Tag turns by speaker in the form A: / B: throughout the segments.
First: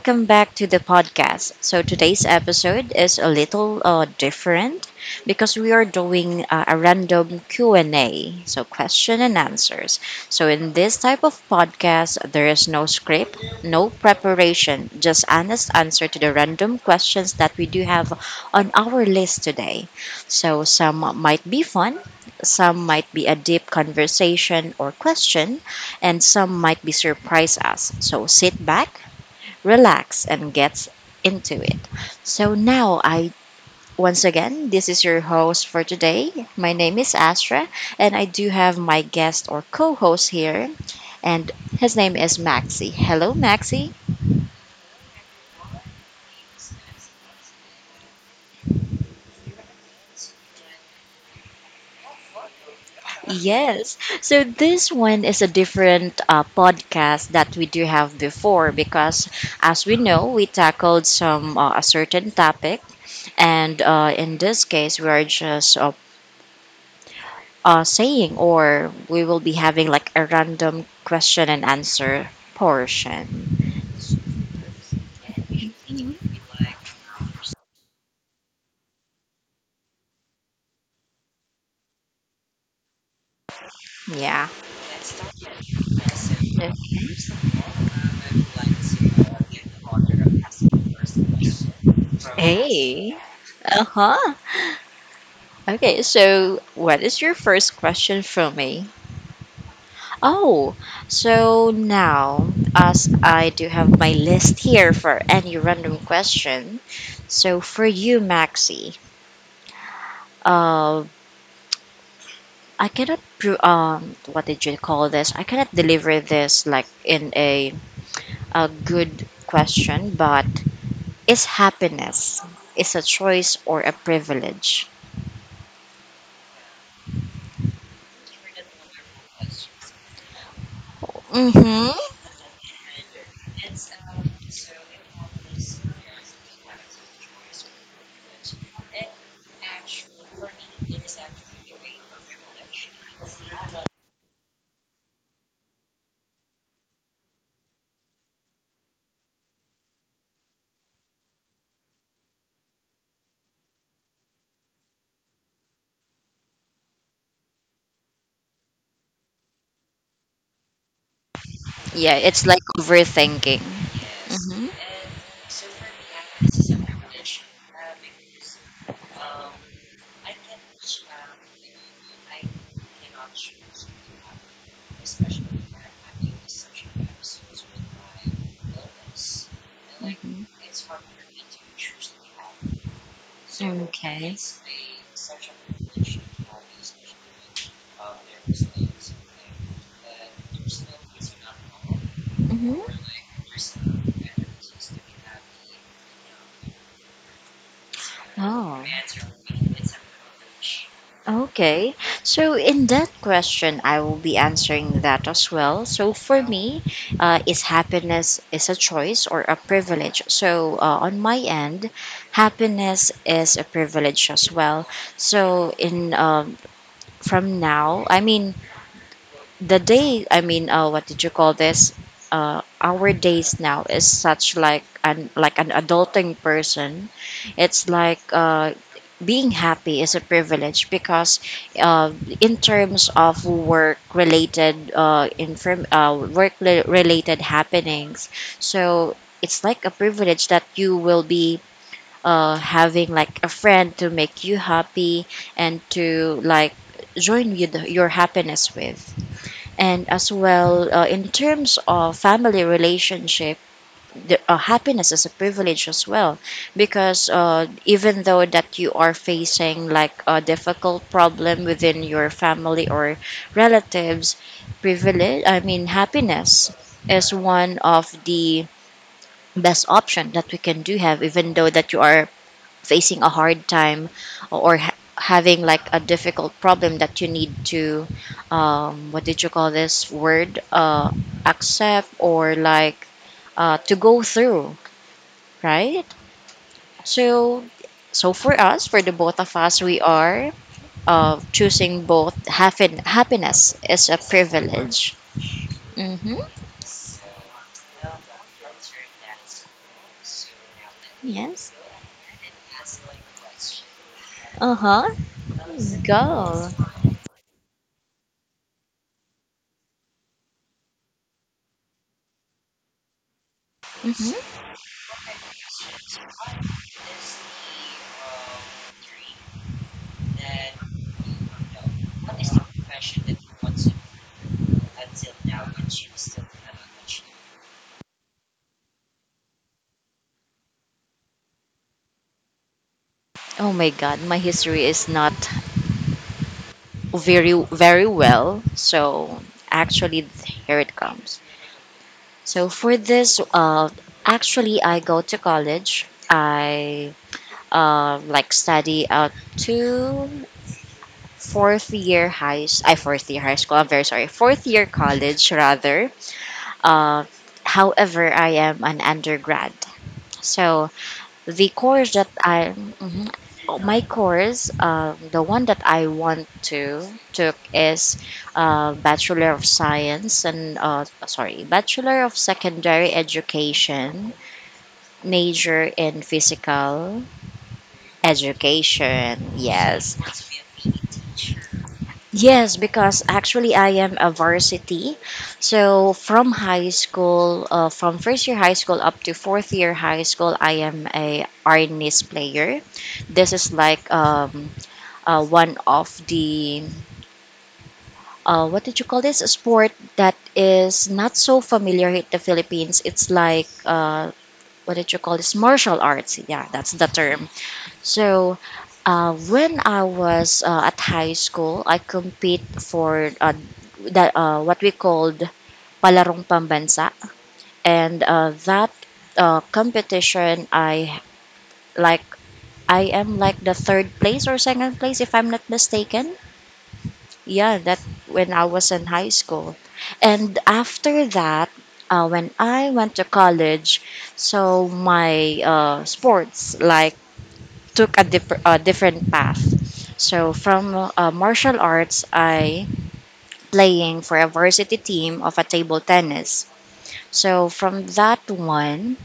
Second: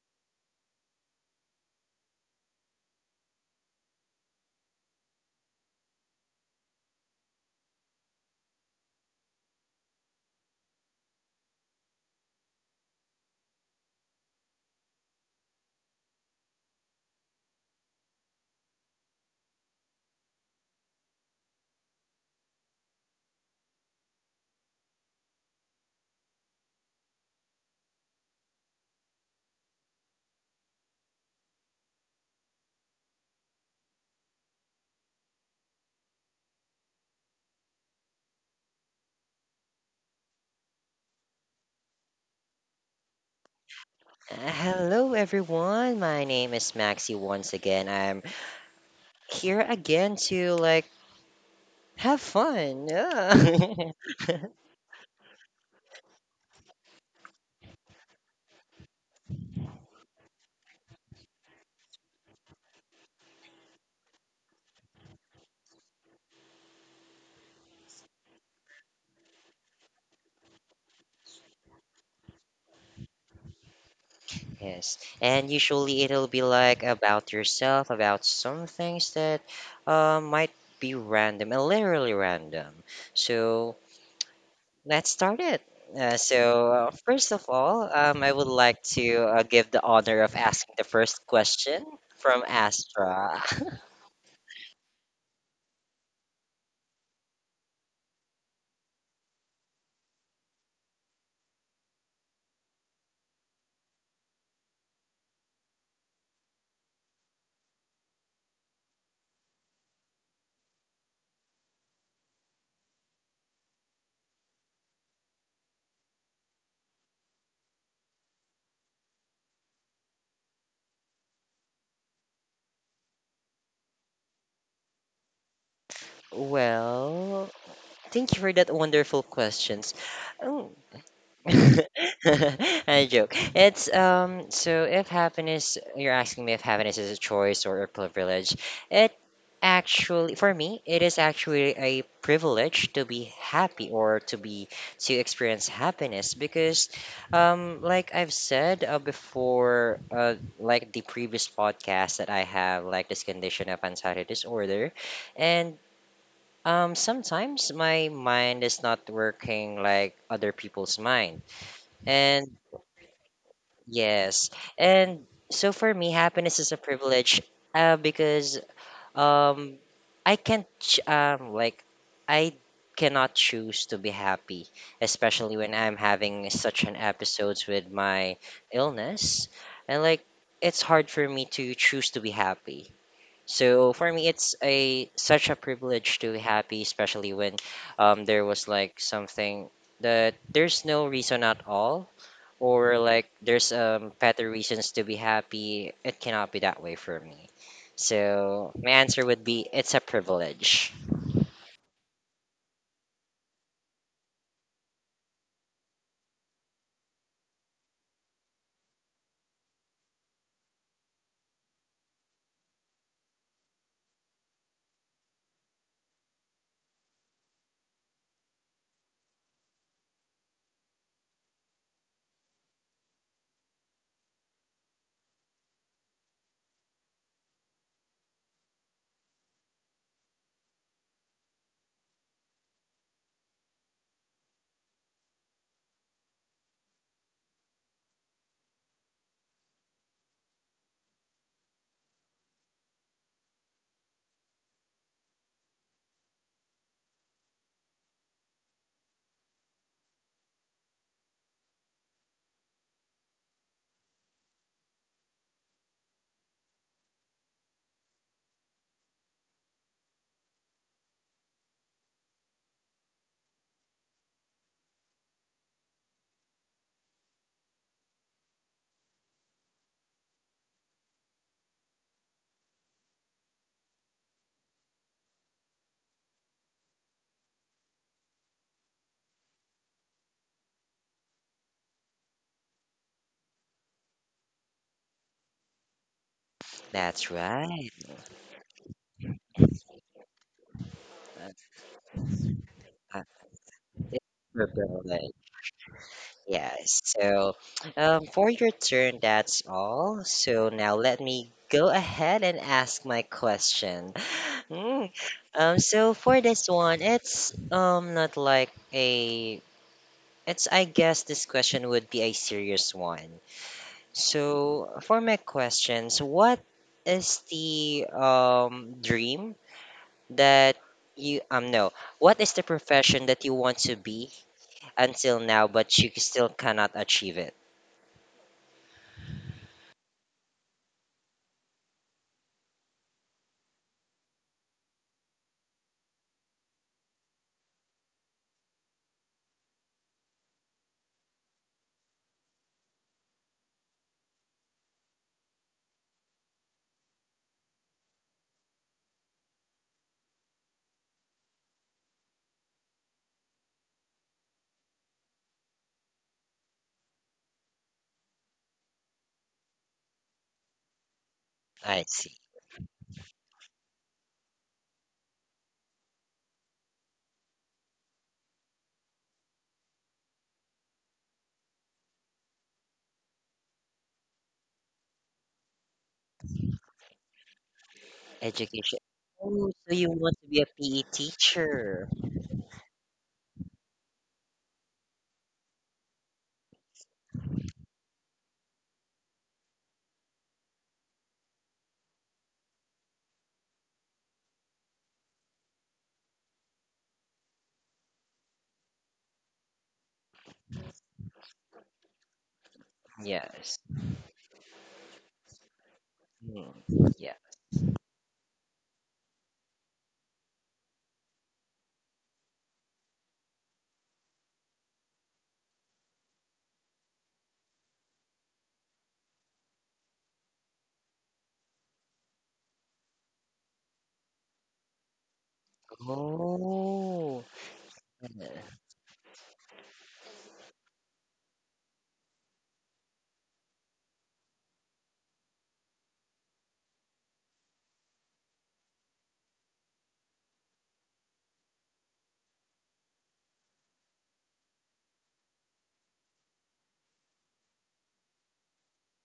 A: welcome back to the podcast. So today's episode is a little different because we are doing a random Q&A, so question and answers. So in this type of podcast, there is no script, no preparation, just honest answer to the random questions that we do have on our list today. So some might be fun, some might be a deep conversation or question, and some might be surprise us. So sit back, relax, and get into it. So now I Once again, this is your host for today. My name is Astra, and I do have my guest or co-host here, and his name is Maxi. Hello, Maxi.
B: Hello everyone. My name is Maxi once again. I'm here again to have fun. Yeah.
A: Yes. So this one is a different podcast that we do have before because, as we know, we tackled some a certain topic, and in this case, we are just saying or we will be having like a random question and answer portion.
B: Yes. And usually it'll be like about yourself, about some things that might be random, literally random. So
A: Yeah.
B: let's start it.
A: Yeah.
B: First of all, I would like to give the honor of asking the first question from
A: Hey.
B: Astra.
A: Uh huh. Okay, so what is your first question from me? Oh, so now, as I do have my list here for any random question, so for you, Maxi, uh, I cannot, what did you call this? I cannot deliver this like in a good question, but is happiness is a choice or a privilege?
B: Well, thank you for that wonderful questions. Oh.
A: Mm-hmm.
B: I joke. It's so if happiness you're asking me if happiness is a choice or a privilege, it actually for me it is actually a privilege to be happy or to experience happiness because like I've said before, like the previous podcast that I have like this condition of anxiety disorder. And sometimes my mind is not working like other people's mind.
A: Yeah, it's
B: And
A: like overthinking.
B: yes,
A: Mm-hmm.
B: and so for me, happiness is a privilege, because um, I can't ch- like I cannot choose to be happy, especially when I'm having such an episodes with my illness, and
A: Mm-hmm.
B: it's hard for me to choose to be happy. So for me,
A: Okay.
B: it's a such a privilege to be happy, especially when there was like something that there's no reason at all, or
A: Mm-hmm.
B: like there's, better reasons to be happy. It cannot be that way for me. So
A: Oh.
B: my answer would be it's a privilege.
A: Okay. So in that question, I will be answering that as well. So for me, is happiness is a choice or a privilege? So on my end, happiness is a privilege as well. So in from now, I mean the day I mean, what did you call this, our days now is such like an adulting person, it's like being happy is a privilege because uh, in terms of work related, inform work related happenings, so it's like a privilege that you will be having like a friend to make you happy and to like join you the, your happiness with, and as well in terms of family relationship, happiness is a privilege as well because even though that you are facing like a difficult problem within your family or relatives, privilege, I mean, happiness is one of the best option that we can do have even though that you are facing a hard time or having like a difficult problem that you need to, what did you call this word, accept or like to go through, right?
B: That's
A: So
B: right.
A: so for us, for the both of
B: Uh,
A: us, we are choosing both
B: uh,
A: happiness is
B: it's
A: a
B: a
A: privilege.
B: privilege.
A: Mm-hmm.
B: Yeah, so for your turn, that's all. So now let me
A: Yes.
B: go ahead and ask my question. Mm.
A: Uh-huh.
B: So for this
A: Go.
B: one, it's not like a it's, I guess this question would be a serious one.
A: Mm-hmm.
B: So for my questions, what is the dream that you no, what is the profession that you want to be until now but you still cannot achieve it?
A: Oh my God, my history is not very, very well. So actually, here it comes. So for this, actually, I go to college. I like study out to fourth year high school. I'm very sorry. Fourth year college rather. Uh, However, I am an undergrad. So The
B: I
A: course that
B: see.
A: I, mhm. Oh, my course, the one that I want to took is Bachelor of Science and, sorry, Bachelor of Secondary Education, major in Physical
B: Education.
A: Education.
B: Oh, so you
A: Yes,
B: want to be a PE teacher?
A: yes, because actually I am a varsity, so from high school, from first year high school up to fourth year high school, I am a Arnis player. This is like one of the what did you call this? A sport that is not so familiar in the Philippines. It's like
B: Yes.
A: what did you call this? Martial arts. Yeah,
B: Mm,
A: that's the
B: yeah.
A: term. So when I was at high school, I compete for that what we called palarong pambansa, and that competition, I like I am like the third place or second place if I'm not mistaken.
B: Oh.
A: Yeah, that
B: uh,
A: when I was in high school, and after that, when I went to college, so my sports like took a, a different path. So from martial arts, I playing for a varsity team of a table tennis. So from that one,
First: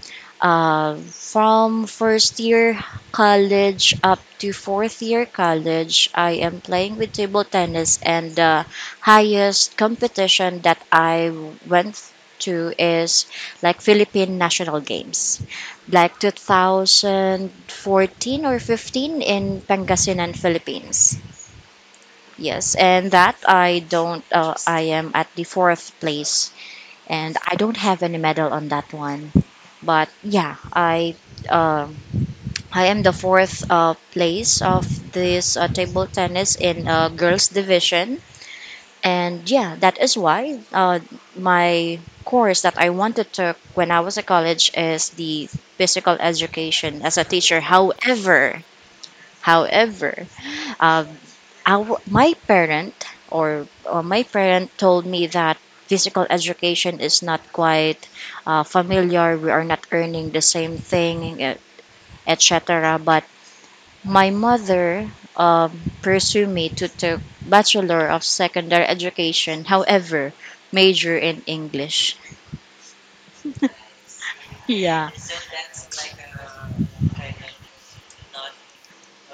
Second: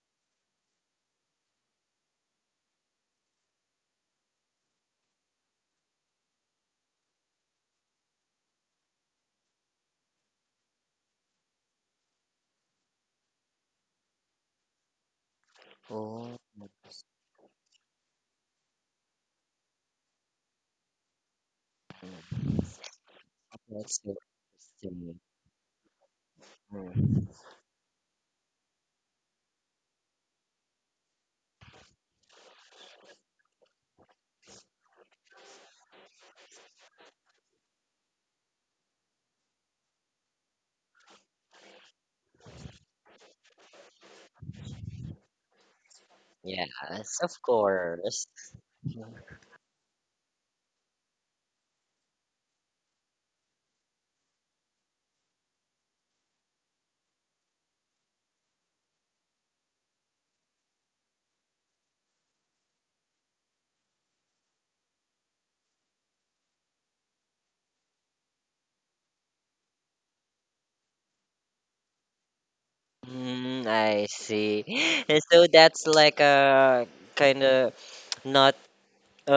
A: from first year college up to fourth year college, I am playing with table tennis, and the highest competition that I went to is like Philippine National Games, like
B: Oh. Yes.
A: 2014 or 15 in Pangasinan, Philippines.
B: Mm.
A: Yes, and that I
B: That's so
A: don't. I am
B: interesting.
A: at the fourth place
B: Mm.
A: and I don't have any medal on that one. But yeah, I um I am the fourth place of this table tennis in girls division, and yeah, that is why my course that I wanted to when I was at college is the physical education
B: Yes,
A: as a
B: of
A: teacher.
B: course.
A: However, um, my parent or my parent told me that physical education is not quite familiar. We are not earning the same thing, etc. But my mother, um, pursued me to take bachelor of secondary education. However, major in English.
B: Mm, I see.
A: Yeah.
B: And so that's like a kind of not,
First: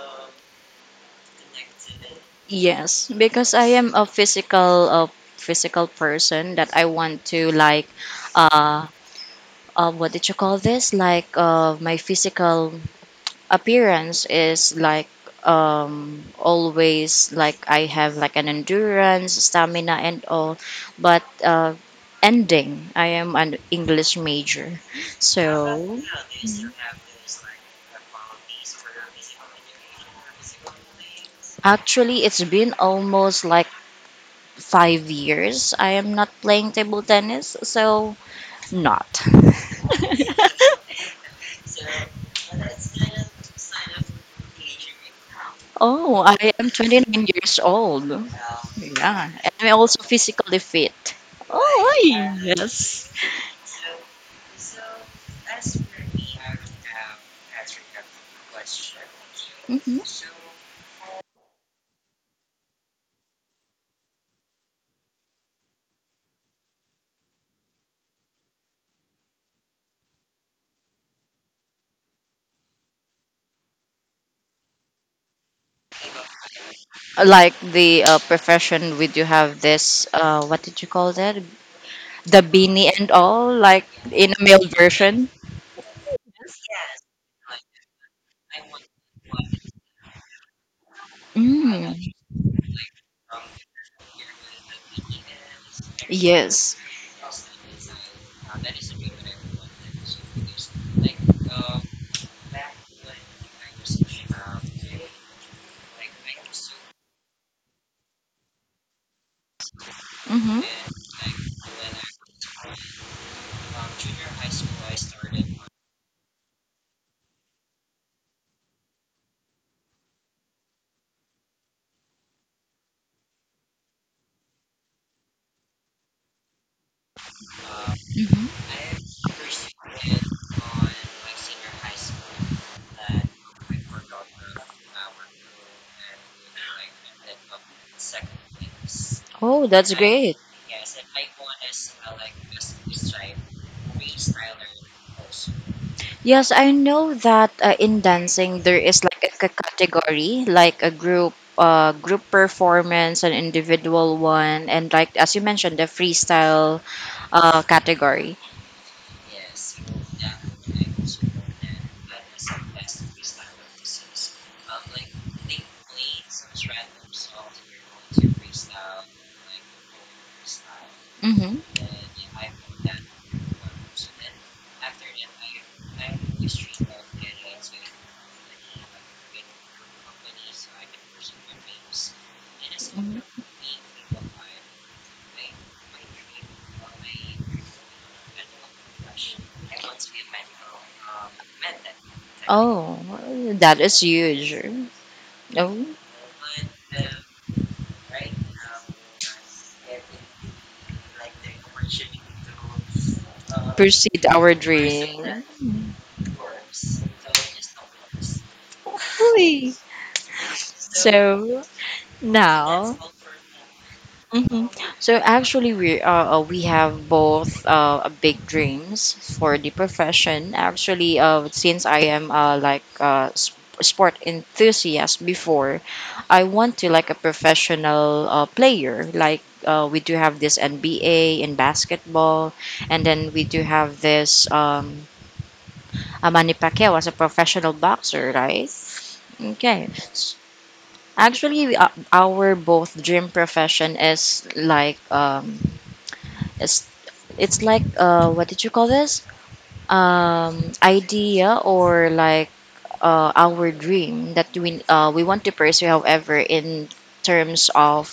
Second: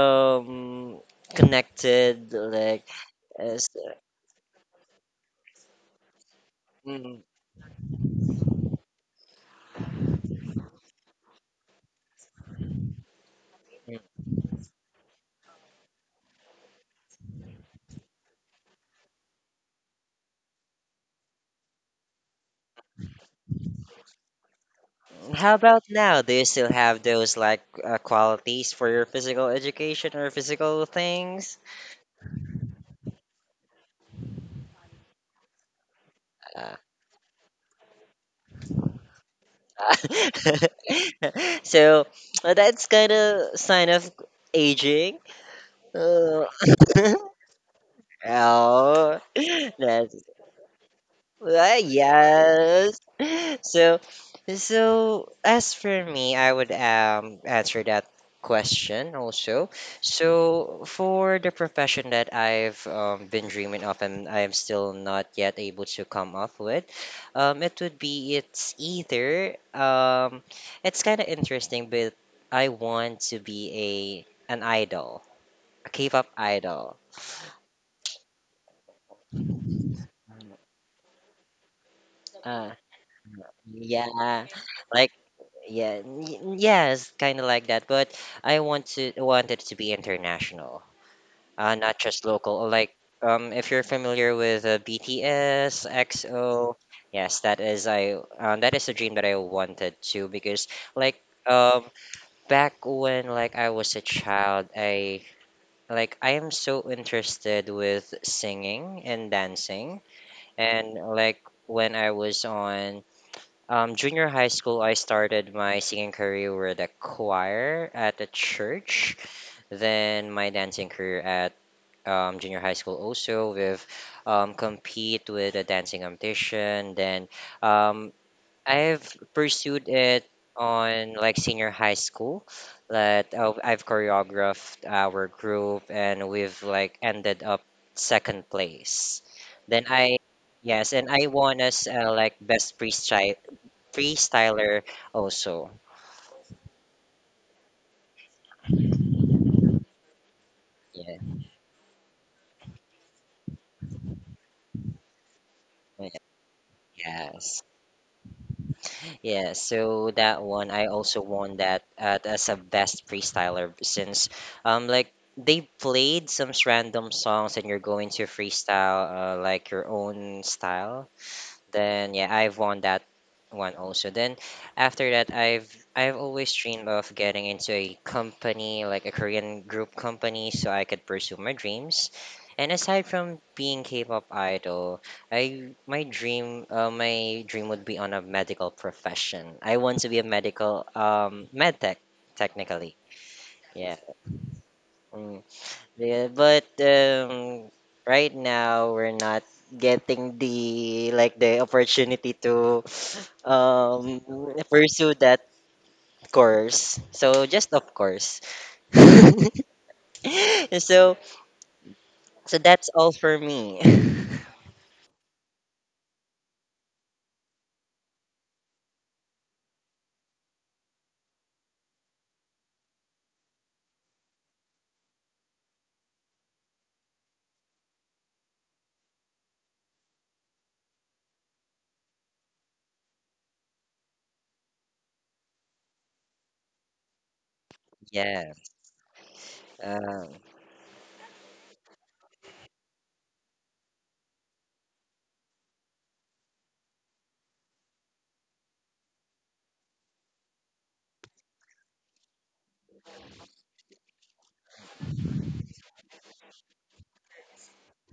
B: um connected, like
A: Yes, because
B: as
A: I am a physical person that I
B: mm.
A: want to like uh what did you call this? Like my physical appearance is like always like I have like an endurance, stamina, and all. But ending, I am an English major,
B: How about
A: so
B: now? Do you still have those like qualities for your physical education or physical things?
A: actually it's been almost like 5 years. I am not playing
B: Uh,
A: table tennis, so not.
B: so that's kind of sign of aging.
A: Oh,
B: Uh,
A: I am 29 years old.
B: oh,
A: Yeah, and I'm also
B: that's
A: physically fit. Oh,
B: Yes.
A: yes.
B: So, so as for me, I would answer that question also.
A: Hmm.
B: So for the profession that I've, been dreaming of and I am still not yet able to come up with, it would be, it's either it's kind of interesting, but I want to be a an idol, a K-pop idol.
A: Like the profession, we do have this, what did you call that? The
B: Uh,
A: beanie and all, like in a
B: yeah,
A: male
B: like
A: version.
B: Yes, kind of like that. But I want to want it to be international, not
A: Mm,
B: just local. Or like, if you're familiar with BTS,
A: yes.
B: EXO, yes, that is a dream that I wanted to because like um back when like I was a child, I am so interested with singing and dancing.
A: Mm-hmm,
B: And like when I was on, junior high school, I started my singing career with a choir at the church. Then my dancing career at, junior high school also with, compete with a dancing competition. Then, um,
A: hmm.
B: I've pursued it on like senior high school. That I've choreographed our group and we've like ended up second place.
A: Oh,
B: Then
A: that's
B: I
A: great.
B: yes, and I won as like best pre freestyler also.
A: Yes, I know that in dancing there is like a category, like a
B: Yeah,
A: group, group performance, an individual one, and like as you mentioned, the
B: yeah,
A: freestyle
B: yes.
A: category.
B: Yeah. So that one, I also won that as a best freestyler since, like they played some random songs and you're going to freestyle, like your own style. Then yeah, I've won that one also. Then after that, I've always dreamed of getting into a company like a Korean group company so I could pursue my dreams. And aside from being K-pop idol, I my dream would be on a medical profession. I want to be a medical med tech technically.
A: Oh, that
B: Yeah.
A: is huge.
B: Mm.
A: Oh,
B: Yeah, but right now we're not getting the like the opportunity to um
A: pursued our
B: pursue that
A: dream.
B: course. So just of course.
A: Hui.
B: So
A: So
B: so that's
A: now.
B: all for me.
A: Hmm. So actually, we have both a big dreams for the profession. Actually, since I am like sp- sport enthusiast before, I want to like a professional player. Like we do have this NBA in basketball, and then we do have this Manny Pacquiao as a professional boxer,
B: Yeah.
A: right? Okay.
B: Um,
A: Actually, our both dream profession is like it's it's like what did you call this? Idea or like our dream that we want to pursue. However, in terms of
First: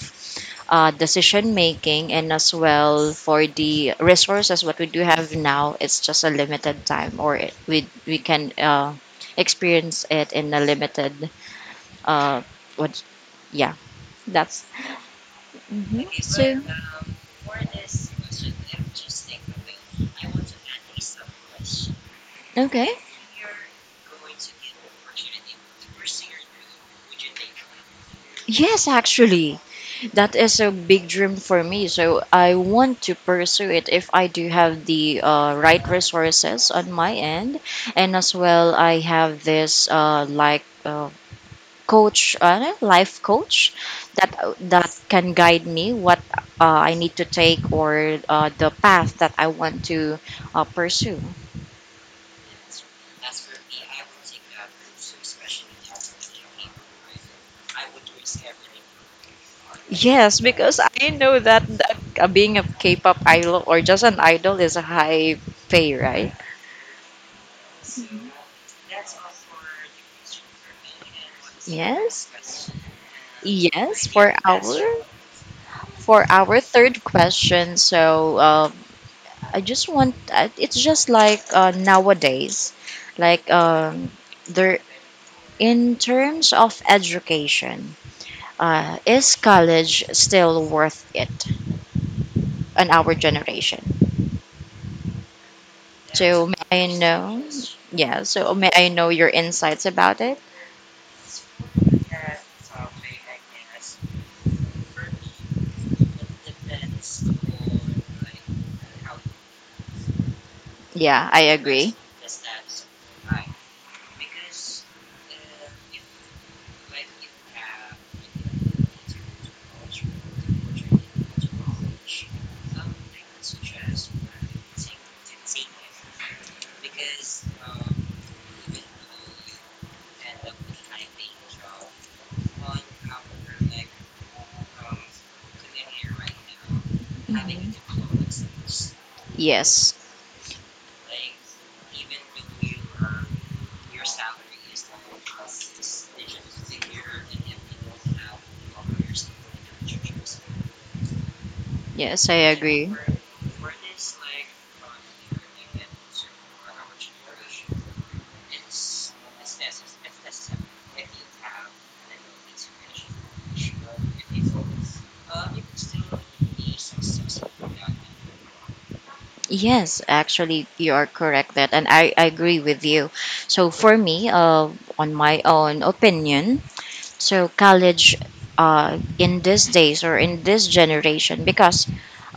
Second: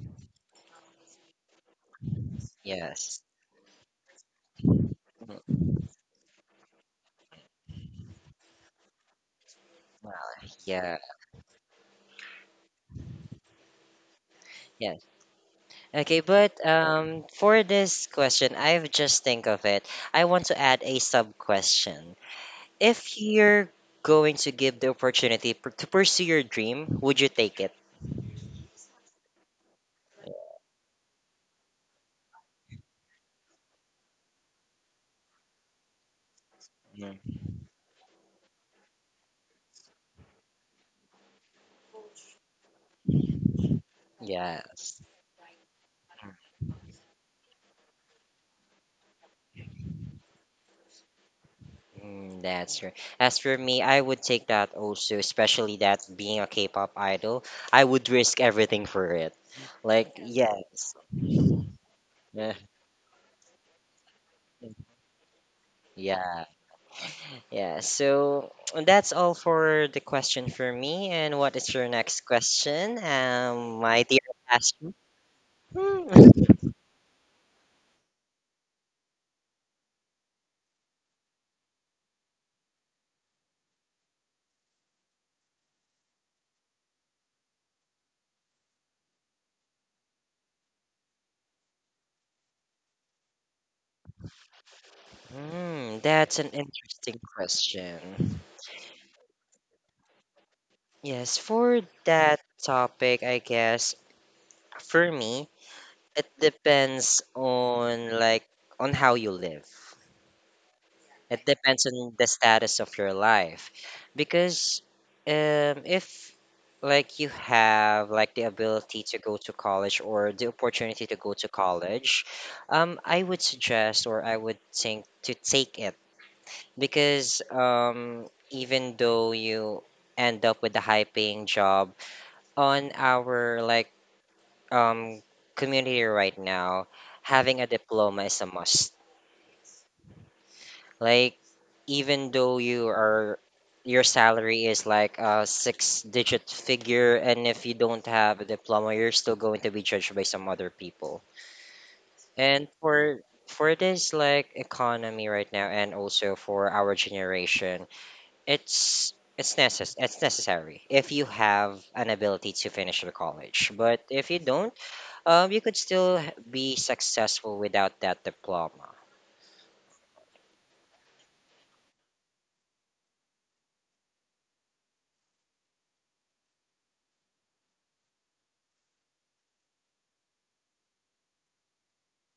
A: decision making and as well
B: yes.
A: for the resources what we do have
B: Mm.
A: now, it's just a limited time or it, we can experience it in a
B: Yeah.
A: limited uh, what? Yeah, that's
B: Yeah.
A: hmm
B: Okay, but
A: so.
B: for this question, I've just think of it. I want to add a sub question.
A: Okay.
B: If you're going to give the opportunity to pursue your dream, would you take it?
A: Yes, actually. That is a big dream for me. So I want to pursue it if I do have the right resources on my end. And as well, I have this coach, life coach that that
B: Yes.
A: can guide me what I need to take or the path that I want to pursue.
B: Mm, that's right. As for me, I would take that also, especially that being a K-pop idol, I would risk everything for it. Like,
A: Yes, because
B: yes.
A: I know that, that
B: Yeah.
A: being a K-pop idol or just an idol is a high pay, right?
B: Yeah. Yeah. So that's all for the question for me. And what is your next
A: Yes.
B: question, my
A: Yes,
B: dear Ashley?
A: for
B: Hmm.
A: our third question. So I just want, it's just like nowadays, like there in terms of education, is college still worth it in our generation?
B: Hmm, that's
A: So
B: an
A: may I
B: interesting
A: know? Yeah.
B: question.
A: So may I know your insights about it?
B: Yes, for that topic, I guess for me, it depends on on how you live.
A: Yeah, I
B: It depends
A: agree.
B: on the status of your life, because, if like you have like the ability to go to college or the opportunity to go to college, I would suggest or I would think to take it because, even though you end up with a high paying job on our like, um community right now, having a diploma is a must.
A: Yes.
B: Like even though your salary is like a six digit figure, and if you don't have a diploma you're still going to be judged by some other people.
A: Yes, I
B: And
A: agree.
B: for this like economy right now and also for our generation, it's it's necessary if you have an ability to finish your college. But if you don't, you could still be successful without that diploma.
A: Yes, actually, you are correct that, and I agree with you. So for me, on my own opinion, so college in these days or in this generation because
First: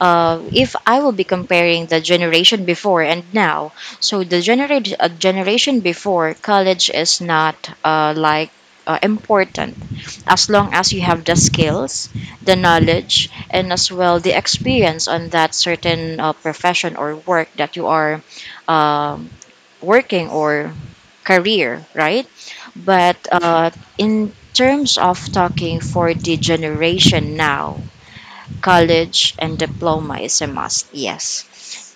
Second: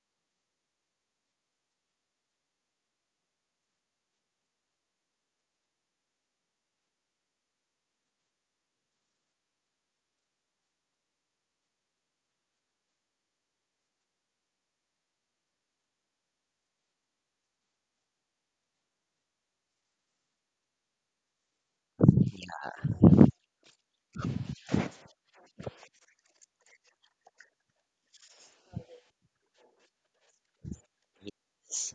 A: if I will be comparing the generation before and now, so the generation before college is not uh, like important as long as you have the skills, the knowledge, and as well the experience on that certain profession or work that you are um, working or career, right? But in terms of talking for the generation now, college and diploma is a must, yes.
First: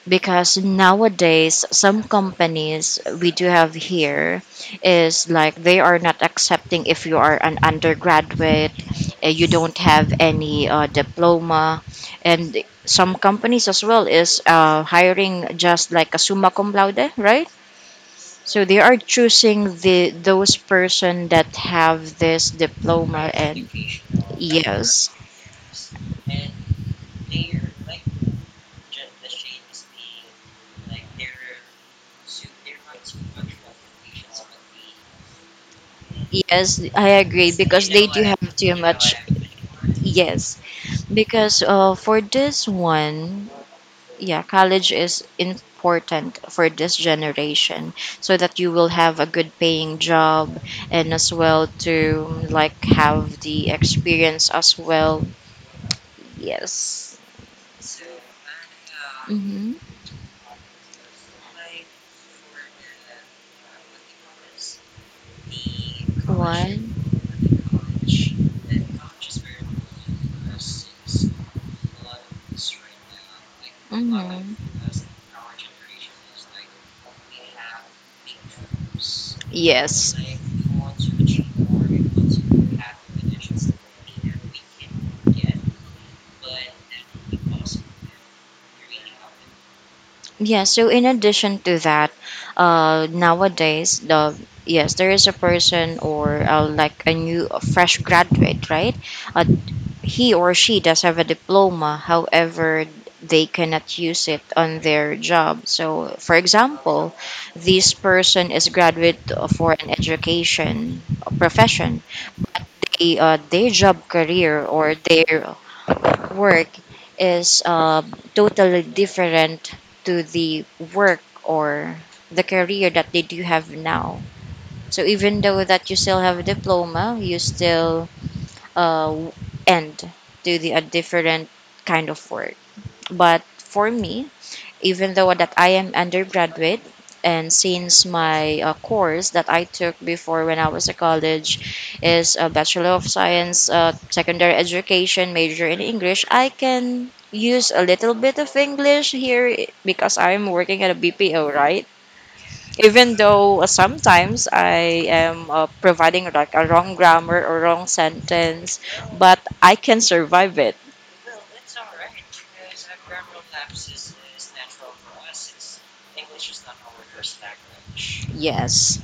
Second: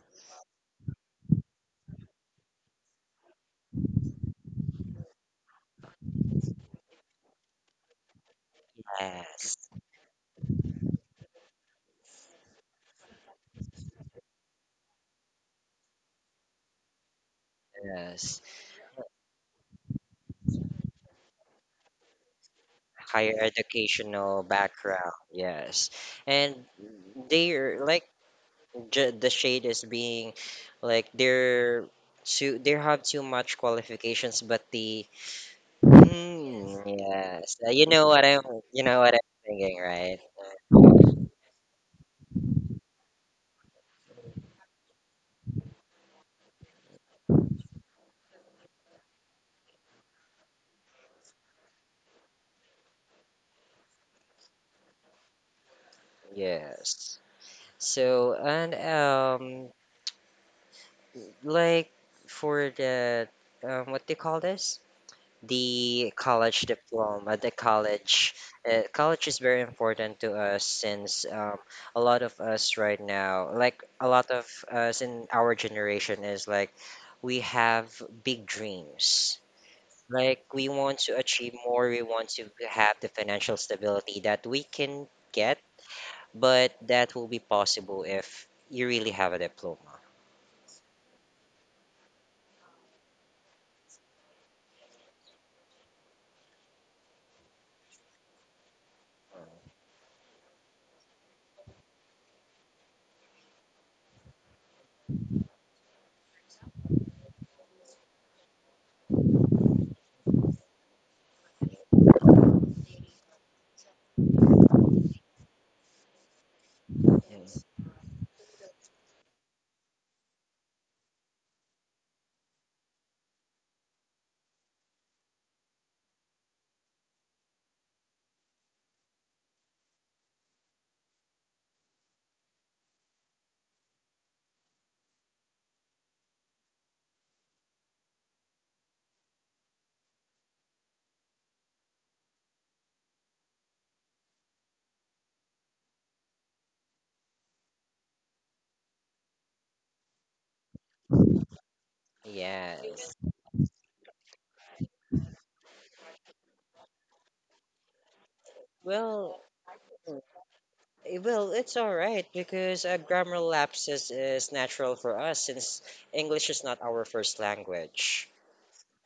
A: Because nowadays, some companies we do have here is like they are not accepting if you are an undergraduate, you
B: Yes.
A: don't have any diploma, and some companies as well is hiring just like a summa cum laude, right?
B: Yes.
A: So they are choosing the those person that have this diploma
B: Higher
A: and
B: educational
A: yes,
B: background. Yes, and they're like, the shade is being like they're too they have too much qualifications, but the mm,
A: yes, I agree
B: yes.
A: because they do have too
B: You know what
A: much.
B: I'm thinking, right?
A: Yes, because for this one, yeah, college is important for this generation so that you will have a good paying job and as well to like have the experience as well.
B: Yes.
A: Yes.
B: So and,
A: Mm-hmm.
B: like for the, what do you call this?
A: What?
B: The college. College is very important to us since, a lot of us right now, like a lot of
A: Mm-hmm.
B: us in our generation, is like we have big dreams.
A: Yes.
B: Like we want to achieve more, we want to have the financial stability that we can get, but that will be possible if you really have a diploma.
A: Yeah, so in addition to that, nowadays the yes, there is a person or like a new a fresh graduate, right? Uh, he or she does have a diploma, however, they cannot use it on their job. So, for example, this person is graduate for an education profession. Their job career or their work
B: Mm.
A: is totally different to the work or the career that they do have now. So even though that you still have a diploma, you still uh, end to the a different kind of work. But for me, even though that I am undergraduate, and since my course that I took before when I was a college is a Bachelor of Science, secondary education major in English. I can use a little bit of English here because I'm working at a BPO, right,
B: Yes.
A: even though sometimes I am providing like a wrong grammar or wrong sentence,
B: Well,
A: but I can survive it.
B: Well, it's all right because grammar lapses is natural for us since English is not our first language.
A: Yes.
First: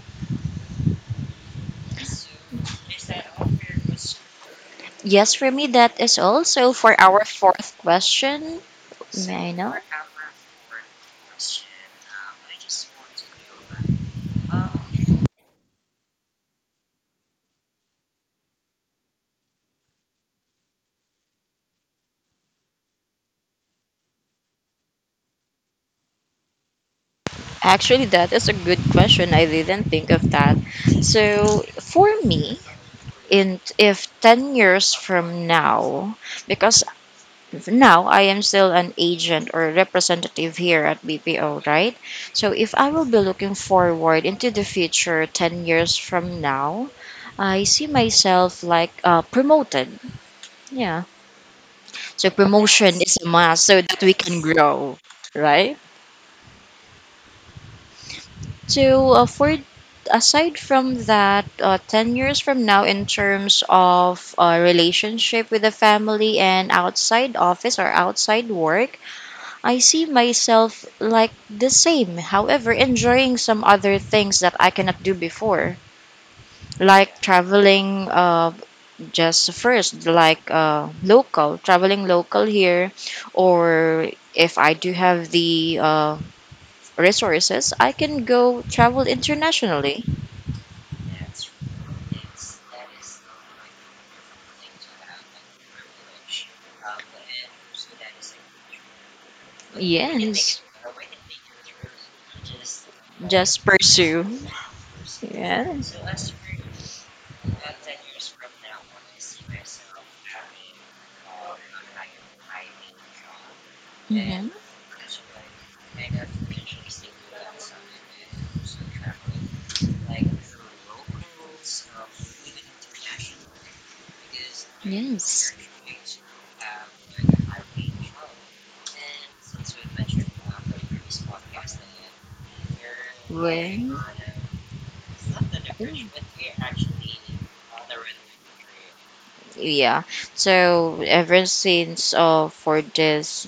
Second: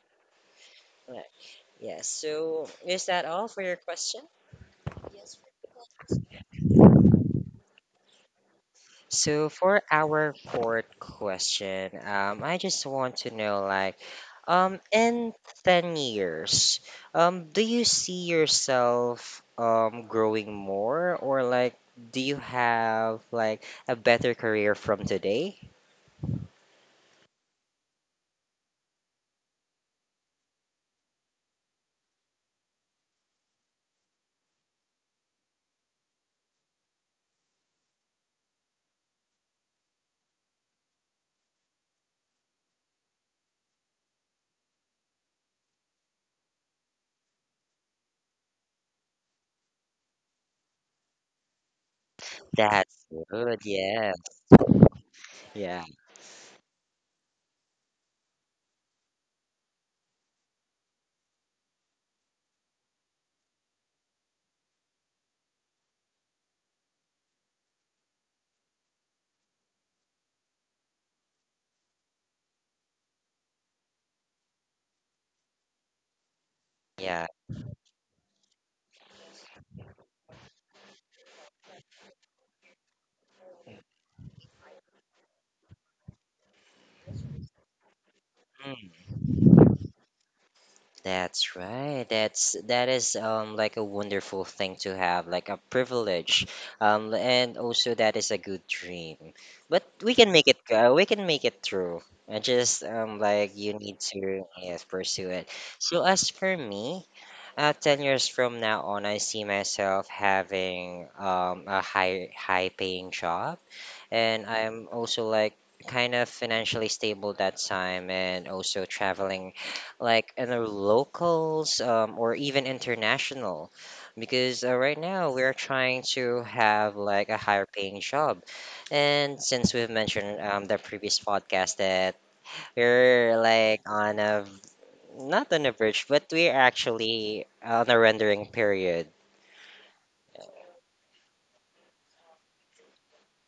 B: Right. Yes. So, is that all for your question?
A: Yes, for me, that is also for our fourth question.
B: So,
A: May I know?
B: for our fourth question, I just want to know, like, in 10 years, do you see yourself growing more, or like, do you have like a better career from today?
A: Actually, that is a good question. I didn't think of that. So, for me, in if 10 years from now, because now I am still an agent or representative here at BPO, right? So, if I will be looking forward into the future 10 years from now, I see myself like promoted. Yeah. So
B: That's
A: promotion is a
B: good.
A: must so that
B: Yeah.
A: we can grow, right?
B: Yeah.
A: So for aside from that, 10 years from now, in terms of relationship with the family and outside office or outside work, I see myself like the same. However, enjoying some other things that I cannot do before, like
B: Yeah,
A: traveling, just first like local traveling local here, or if I do have the resources, I can go travel
B: mm,
A: internationally.
B: that's right. That is like a wonderful thing to have, like a privilege. And also that is a good dream. But we can make it
A: Yes.
B: go. We can make it through. I just like
A: Just
B: you need
A: pursue.
B: to yes pursue it.
A: Yes.
B: So as for me, 10 years from now on, I see myself having a high high paying job, and
A: Hmm.
B: I'm also like kind of financially stable that time, and also traveling like in the locals, or even international, because right now
A: Yes.
B: we're trying to have like a higher paying job, and since we've mentioned, the previous podcast that we're like
A: Well,
B: on a not on a verge, but we're actually on a rendering period.
A: yeah, so ever since, for this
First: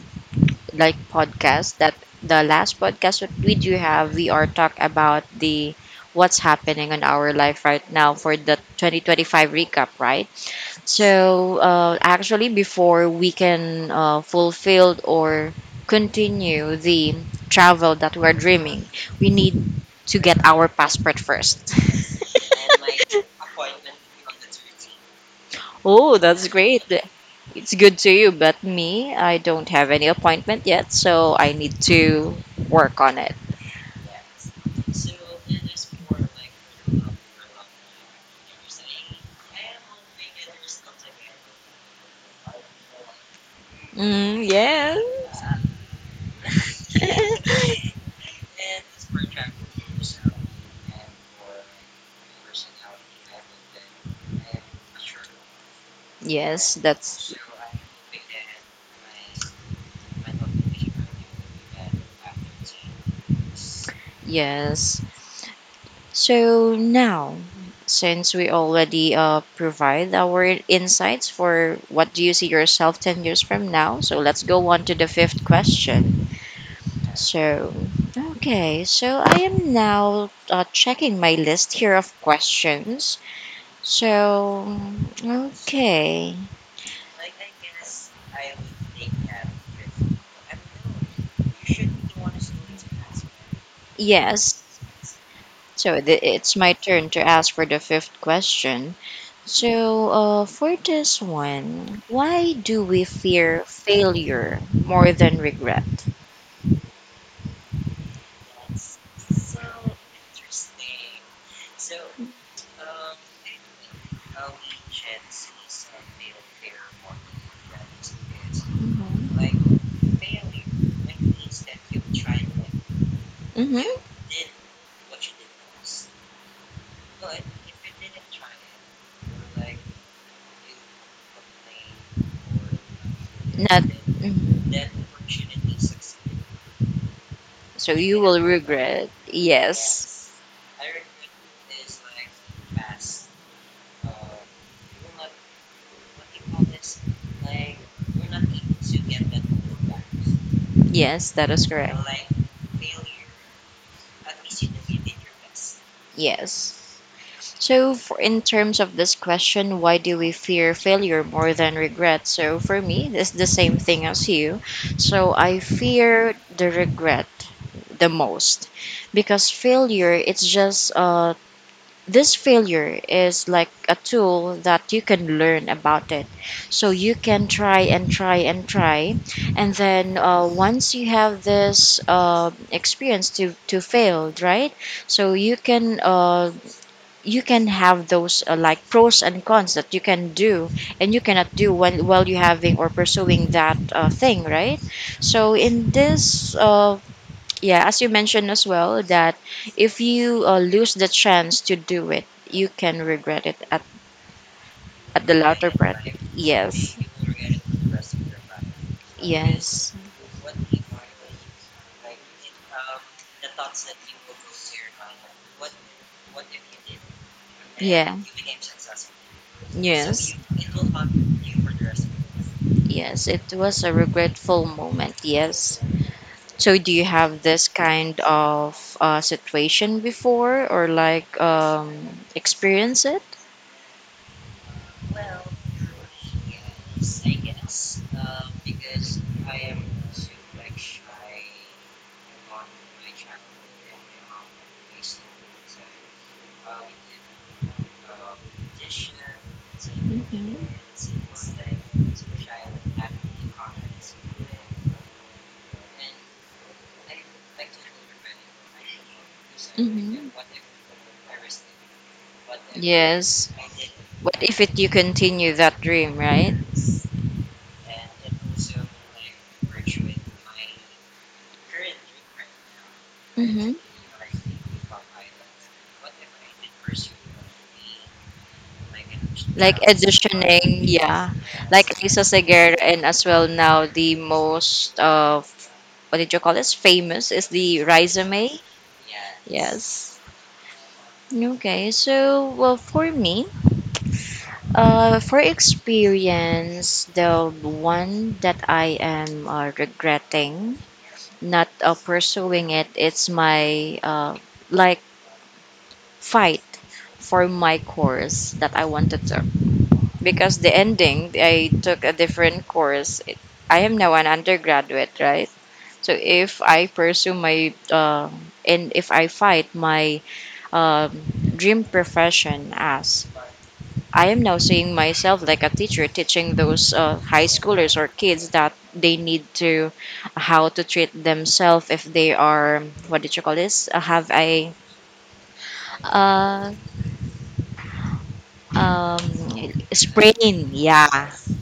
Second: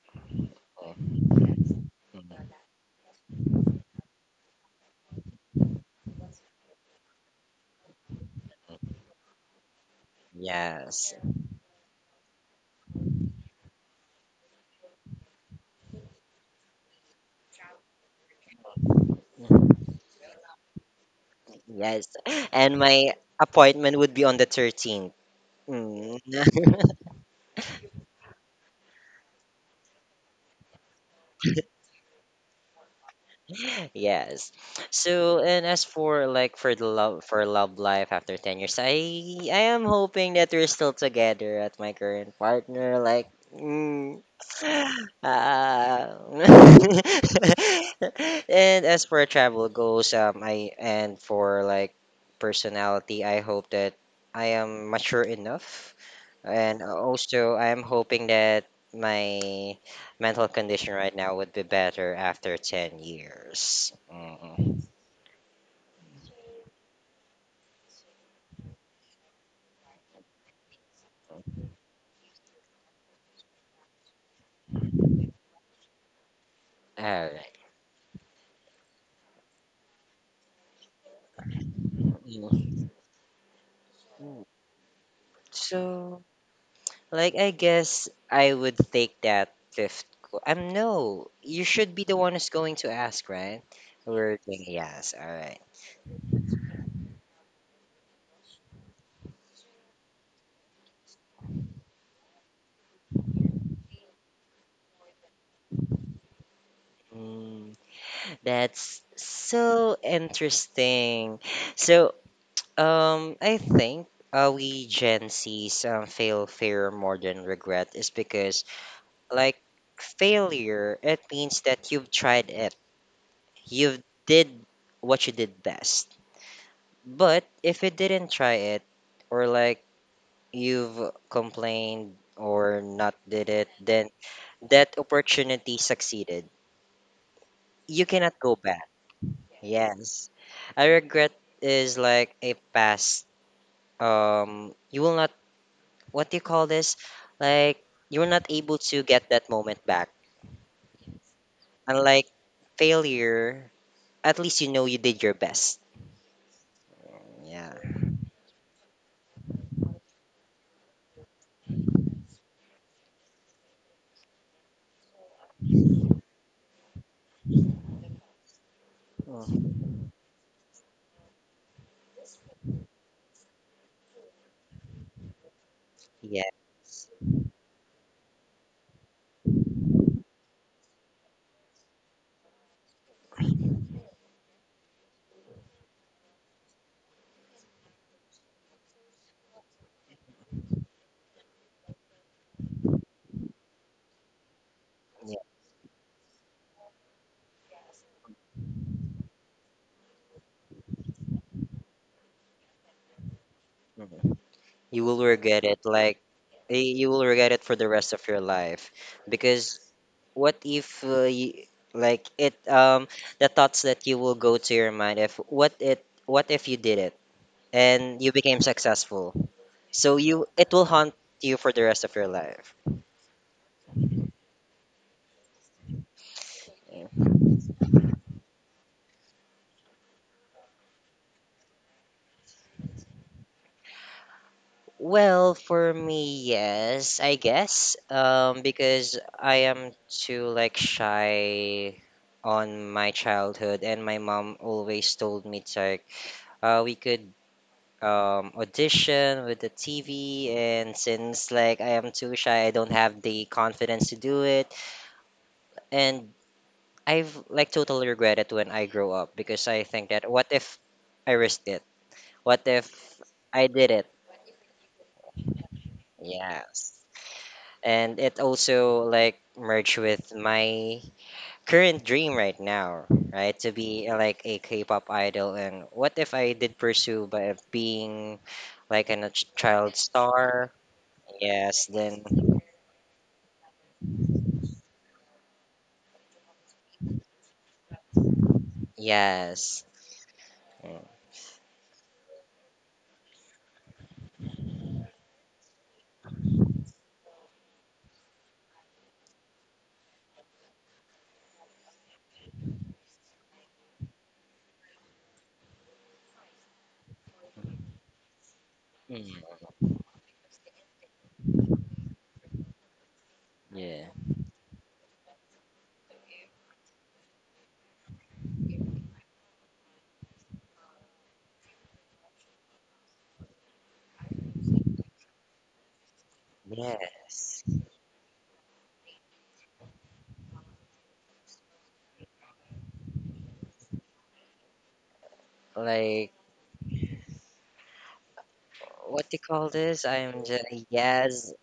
A: like podcast that the
B: Mhm.
A: last podcast that we do have, we are talk about the what's happening in our life right now for the 2025 recap, right?
B: Yes.
A: So actually, before we can fulfill or continue the travel that we're dreaming, we need to get our passport first.
B: Yes. And my appointment would be on the 13th. Mm.
A: Oh, that's great. It's good to you, but me, I don't have any appointment yet, so I need to work on it.
B: Yes. So, and as for like for the love life after 10 years, I am hoping that we're still together at my current partner like mm,
A: Mm, yes.
B: uh, and as for travel goes, I and for like personality, I hope that I am mature enough.
A: Yes,
B: And
A: that's
B: also, I'm hoping that my mental condition right now would be better after 10 years. Mm.
A: yes. So now, since we already provide our insights for what do you see yourself 10 years from now, so let's go on to the fifth question.
B: All right.
A: So, okay, so I am now checking my list here of
B: Mm.
A: questions. So,
B: So,
A: okay.
B: like, I guess I would take that fifth. No, you should be the one who's going to ask, right? We're
A: Yes,
B: doing yes. All right.
A: so it's my turn to ask for the fifth question. So, for this one, why do we fear failure more than regret?
B: Mm, that's so interesting. So, I think we Gen Zs feel fear more than regret is because
A: Mm-hmm.
B: like failure, it means that you've tried it,
A: Mm-hmm.
B: you've did what you did best. But if you didn't try it, or like you've complained or not did it,
A: Not.
B: then
A: Mhm.
B: that opportunity succeeded.
A: So
B: You
A: you
B: cannot
A: will
B: go back.
A: regret.
B: Yes,
A: Yes.
B: I regret is like a past. You will not, what do you call this? Like you're not able to get that moment back.
A: Yes, that is correct.
B: Unlike failure, at least you know you did your best.
A: Yes.
B: Yeah.
A: So, for, in terms of this question, why do we fear failure more than regret? So, for me, it's the same thing as you. So, I fear the regret the most because
B: Mm.
A: failure, it's just uh, this failure is like a tool that you can learn about it,
B: Yeah.
A: so you can try and try and try. And then once you have this experience to fail, right, so you can have those like pros and cons that you can do and you cannot do when while you having or pursuing that thing, right?
B: Yeah.
A: So in this yeah, as you mentioned as well, that if you lose the chance to do it, you can regret it
B: Mhm. You will
A: at the
B: regret
A: latter
B: it.
A: part.
B: Like
A: Yes.
B: you will regret it for the rest of your life. Because
A: Yes.
B: what if you, like it the thoughts that you will go to your mind if what if you did it
A: Yeah.
B: and you became successful. So
A: Yes.
B: you it will haunt you for the rest of your life.
A: Yes, it was a regretful moment. Yes. So, do you have this kind of situation before, or like experience it?
B: Well, for me, yes, I guess. Because I am too like shy on my childhood, and my mom always told me to, we could audition with the TV,
A: Mhm.
B: and since like I am too shy, I don't have the confidence to do it, and I've like totally regret it when I grow up because I think that
A: Mhm.
B: what if I risked it? What if
A: Yes.
B: I did it?
A: What if it you continue that dream, right?
B: Yes. And it also like merged with my current dream right now, right, to
A: Mhm.
B: be like a k-pop idol. And what if I did pursue by being like a
A: Like
B: child star?
A: editioning, yeah.
B: Yes,
A: Like Lisa
B: then
A: Seguer, and as well now the most of what did you call this? Famous is the resume.
B: yes.
A: Yes. Okay, so well for me, for experience, the one that I am regretting not pursuing it, it's my like fight for my course that I wanted
B: Mm,
A: to. Because the ending, I took a different course. It, I am
B: yeah,
A: now an undergraduate, right? So if I pursue my and if I fight my um, dream profession as I am now seeing myself like a teacher teaching those high
B: yes,
A: schoolers or kids that they need to how to treat themselves if they are, what did you call this? Have a
B: like
A: uh, um,
B: what do you call this? I'm just,
A: sprain, yeah.
B: yes,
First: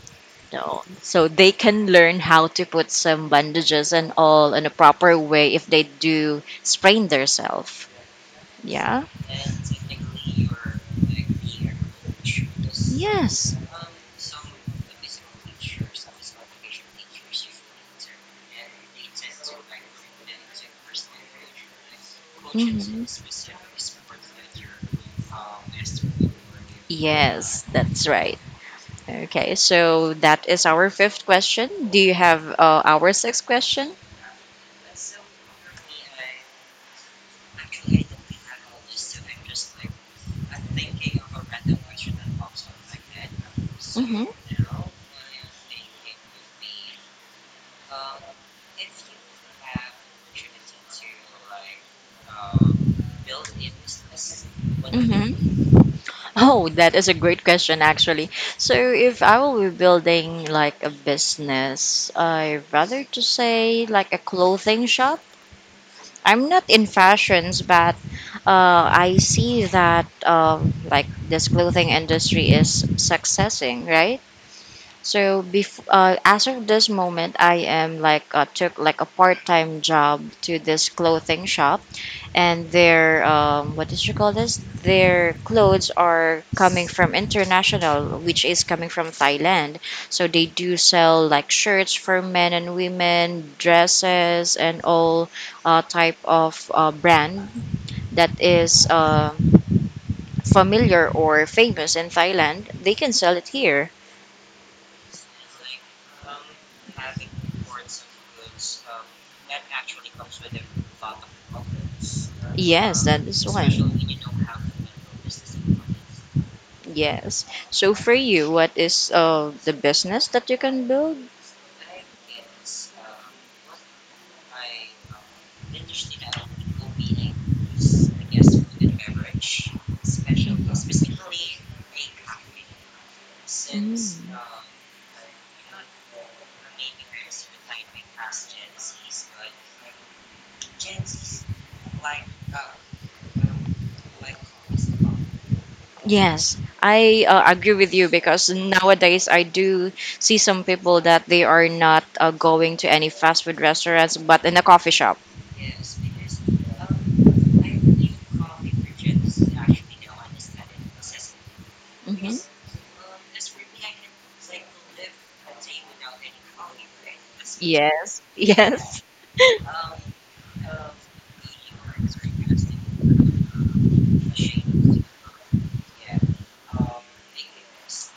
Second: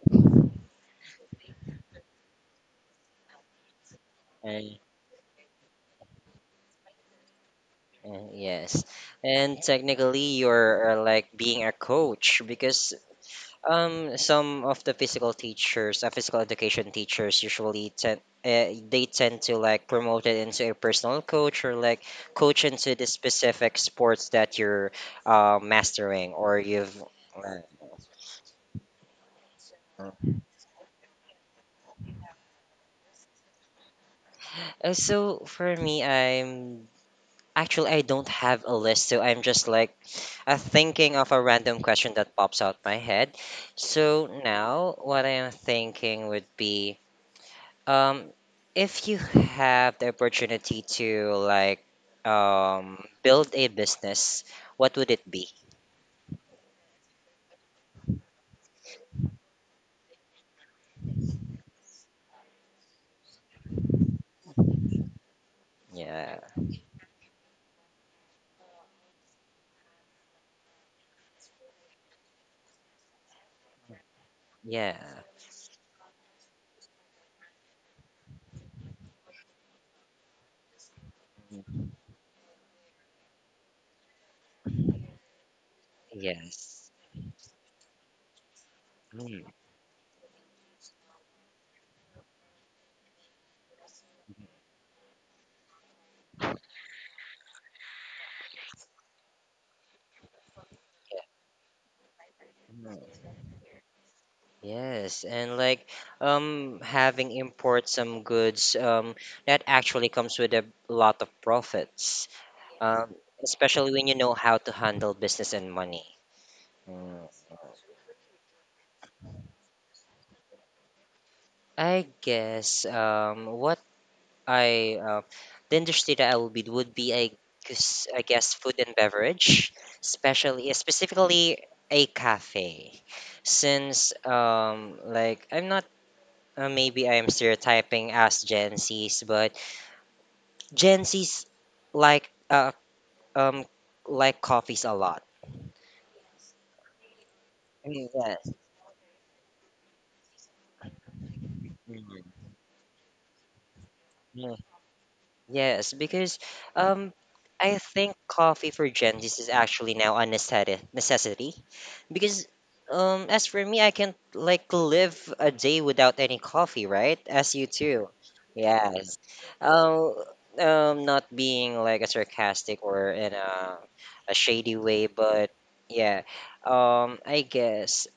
A: No. So they can learn how to put some bandages and all in a
B: and
A: proper way if they do sprain themselves.
B: yes.
A: Yeah.
B: And technically you're like being a coach. Because
A: Yes.
B: um, some of the physical teachers, physical education teachers, usually tend, they tend to like promote it into a personal coach, or like coach into
A: Mhm.
B: the specific sports that you're mastering or you've
A: Yes,
B: learned.
A: that's right. Okay, so that is our fifth question. Do you have our sixth question?
B: So for me, I'm actually I don't have a list, so I'm just like thinking of a random question that pops out my head.
A: Hmm.
B: So now, what I am thinking would be. Um, if you have the opportunity to like build a business, what would it be?
A: Hmm. Oh, that is a great question, actually. So, if I will be building like a business, I'd rather to say like a clothing shop.
B: Yeah,
A: I'm not in fashions, but I see that like this clothing industry is successing, right?
B: yeah,
A: So before, as of this moment, I am like took like a part time job to this clothing shop, and their what did you call this? Their clothes are coming
B: yes.
A: from international, which is coming from
B: Mm,
A: Thailand. So they do sell like shirts for men and women, dresses, and all type of brand that is familiar
B: yeah,
A: or famous in Thailand. They can
B: mm,
A: sell it here.
B: yes. And like having import some goods that actually comes with a lot of profits.
A: Yes,
B: Um,
A: that is why.
B: Especially when you know how to handle business and money. Mm.
A: Yes. So for you, what is the business that you can build?
B: I guess what I, the industry that I will be would be a I guess food and beverage, especially, yeah, specifically a cafe,
A: Mm.
B: since like I'm not, maybe I am stereotyping as Gen Zs, but Gen Zs like uh um like coffees a lot.
A: Yes, I agree with you
B: Mm, yeah.
A: because nowadays I do see some people that they are not
B: Mm-hmm.
A: going to any fast food restaurants but in a coffee shop.
B: Yes, because um, I think coffee for Gen Zs is actually now a necessity.
A: Hmm.
B: Because as for me, I can't like live a day without any coffee, right? As you too.
A: Yes, yes.
B: Yes. Um, Not being like a sarcastic or in a shady way, but yeah. I guess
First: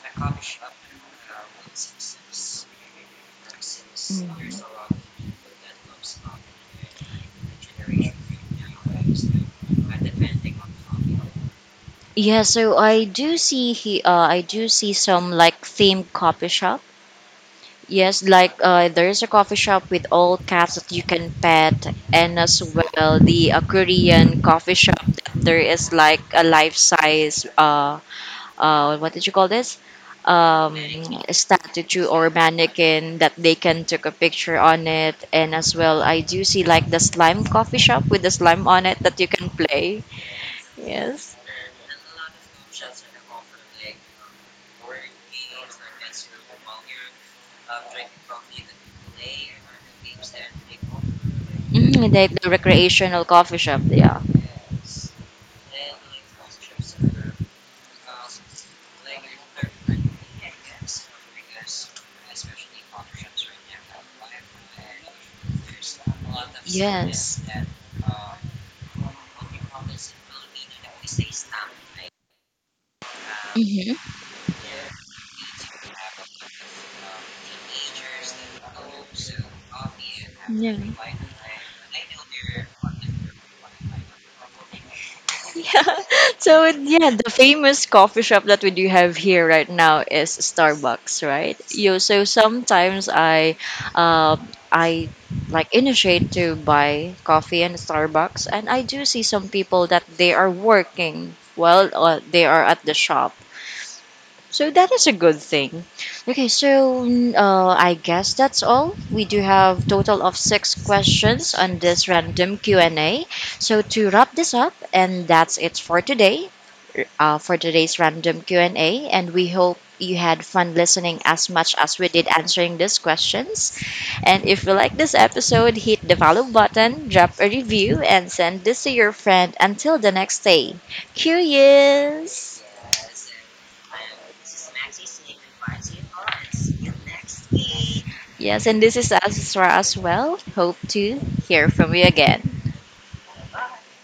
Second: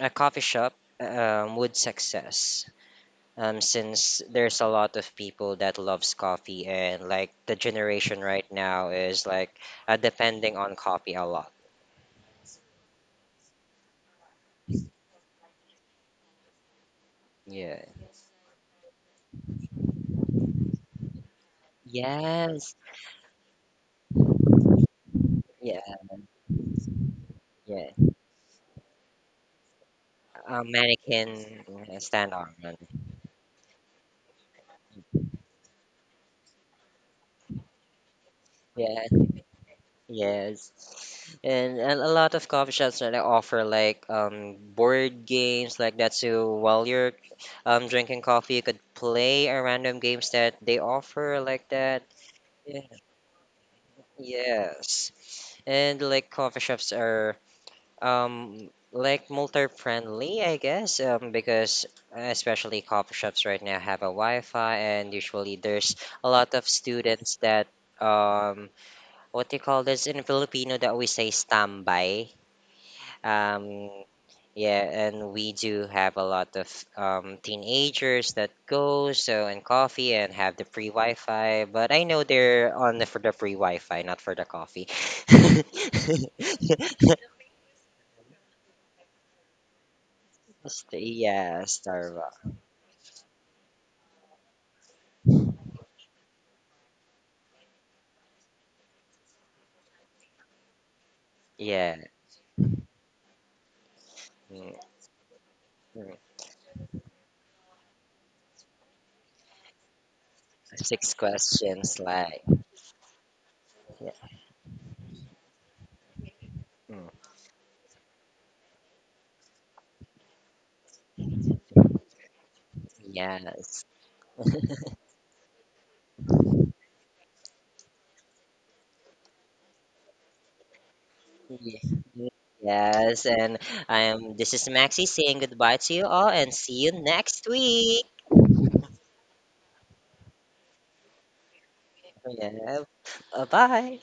B: a coffee shop would success, since there's a lot of people that loves coffee, and like the generation right now is like depending on coffee a lot.
A: Yeah, so I do see he, I do see some like themed coffee shop.
B: Yeah.
A: Yes, like there is a coffee shop with all cats that you can pet, and as
B: Yes.
A: well the Korean coffee shop that there
B: Yeah.
A: is like a life size
B: Yeah.
A: uh, uh, what did you call this? Um,
B: Mannequin,
A: statue or
B: stand on, man.
A: mannequin that they can take a picture on it, and as well I do see like the slime coffee shop with the slime on it
B: Yeah.
A: that you can play. Yes,
B: Yes. And a lot of coffee shops that offer like board games like that. So while you're drinking coffee, you could play a random games that they offer like that.
A: mm, like the
B: Yeah.
A: recreational coffee shop. Yeah.
B: Yes. And like coffee shops are um like multi-friendly, I guess, because especially coffee shops right now have a Wi-Fi, and usually there's a lot of students
A: Yes.
B: that um what do you call this in Filipino that we say standby, um,
A: Mm-hmm.
B: yeah, and we do have a lot of teenagers that go so and coffee and have the free Wi-Fi, but I know they're on the for the free Wi-Fi, not for the coffee.
A: Yeah. So yeah, the famous coffee shop that we do have here right now is Starbucks, right?
B: Yeah,
A: You so
B: Starbucks.
A: sometimes uh, I like initiate to buy coffee in Starbucks, and I do see some people that they are working while
B: Yeah,
A: they are at the shop. So
B: mm,
A: that is a good thing.
B: mm.
A: Okay, so mm, I guess that's all. We do have total of six
B: Six
A: questions on
B: questions,
A: this
B: like
A: random Q&A. So to
B: yeah,
A: wrap this up, and that's it for today,
B: mm,
A: for today's random Q&A. And we hope you had fun listening as much as we did answering these questions.
B: yes.
A: And if you like this episode, hit the follow button, drop a review, and send this to your friend. Until the next day,
B: Ye-
A: curious.
B: Yes, and I am. This is Maxi saying goodbye to you all, and see you next week.
A: Yes, and this is Asra as well. Hope to hear from you again.
B: Yeah. Bye bye.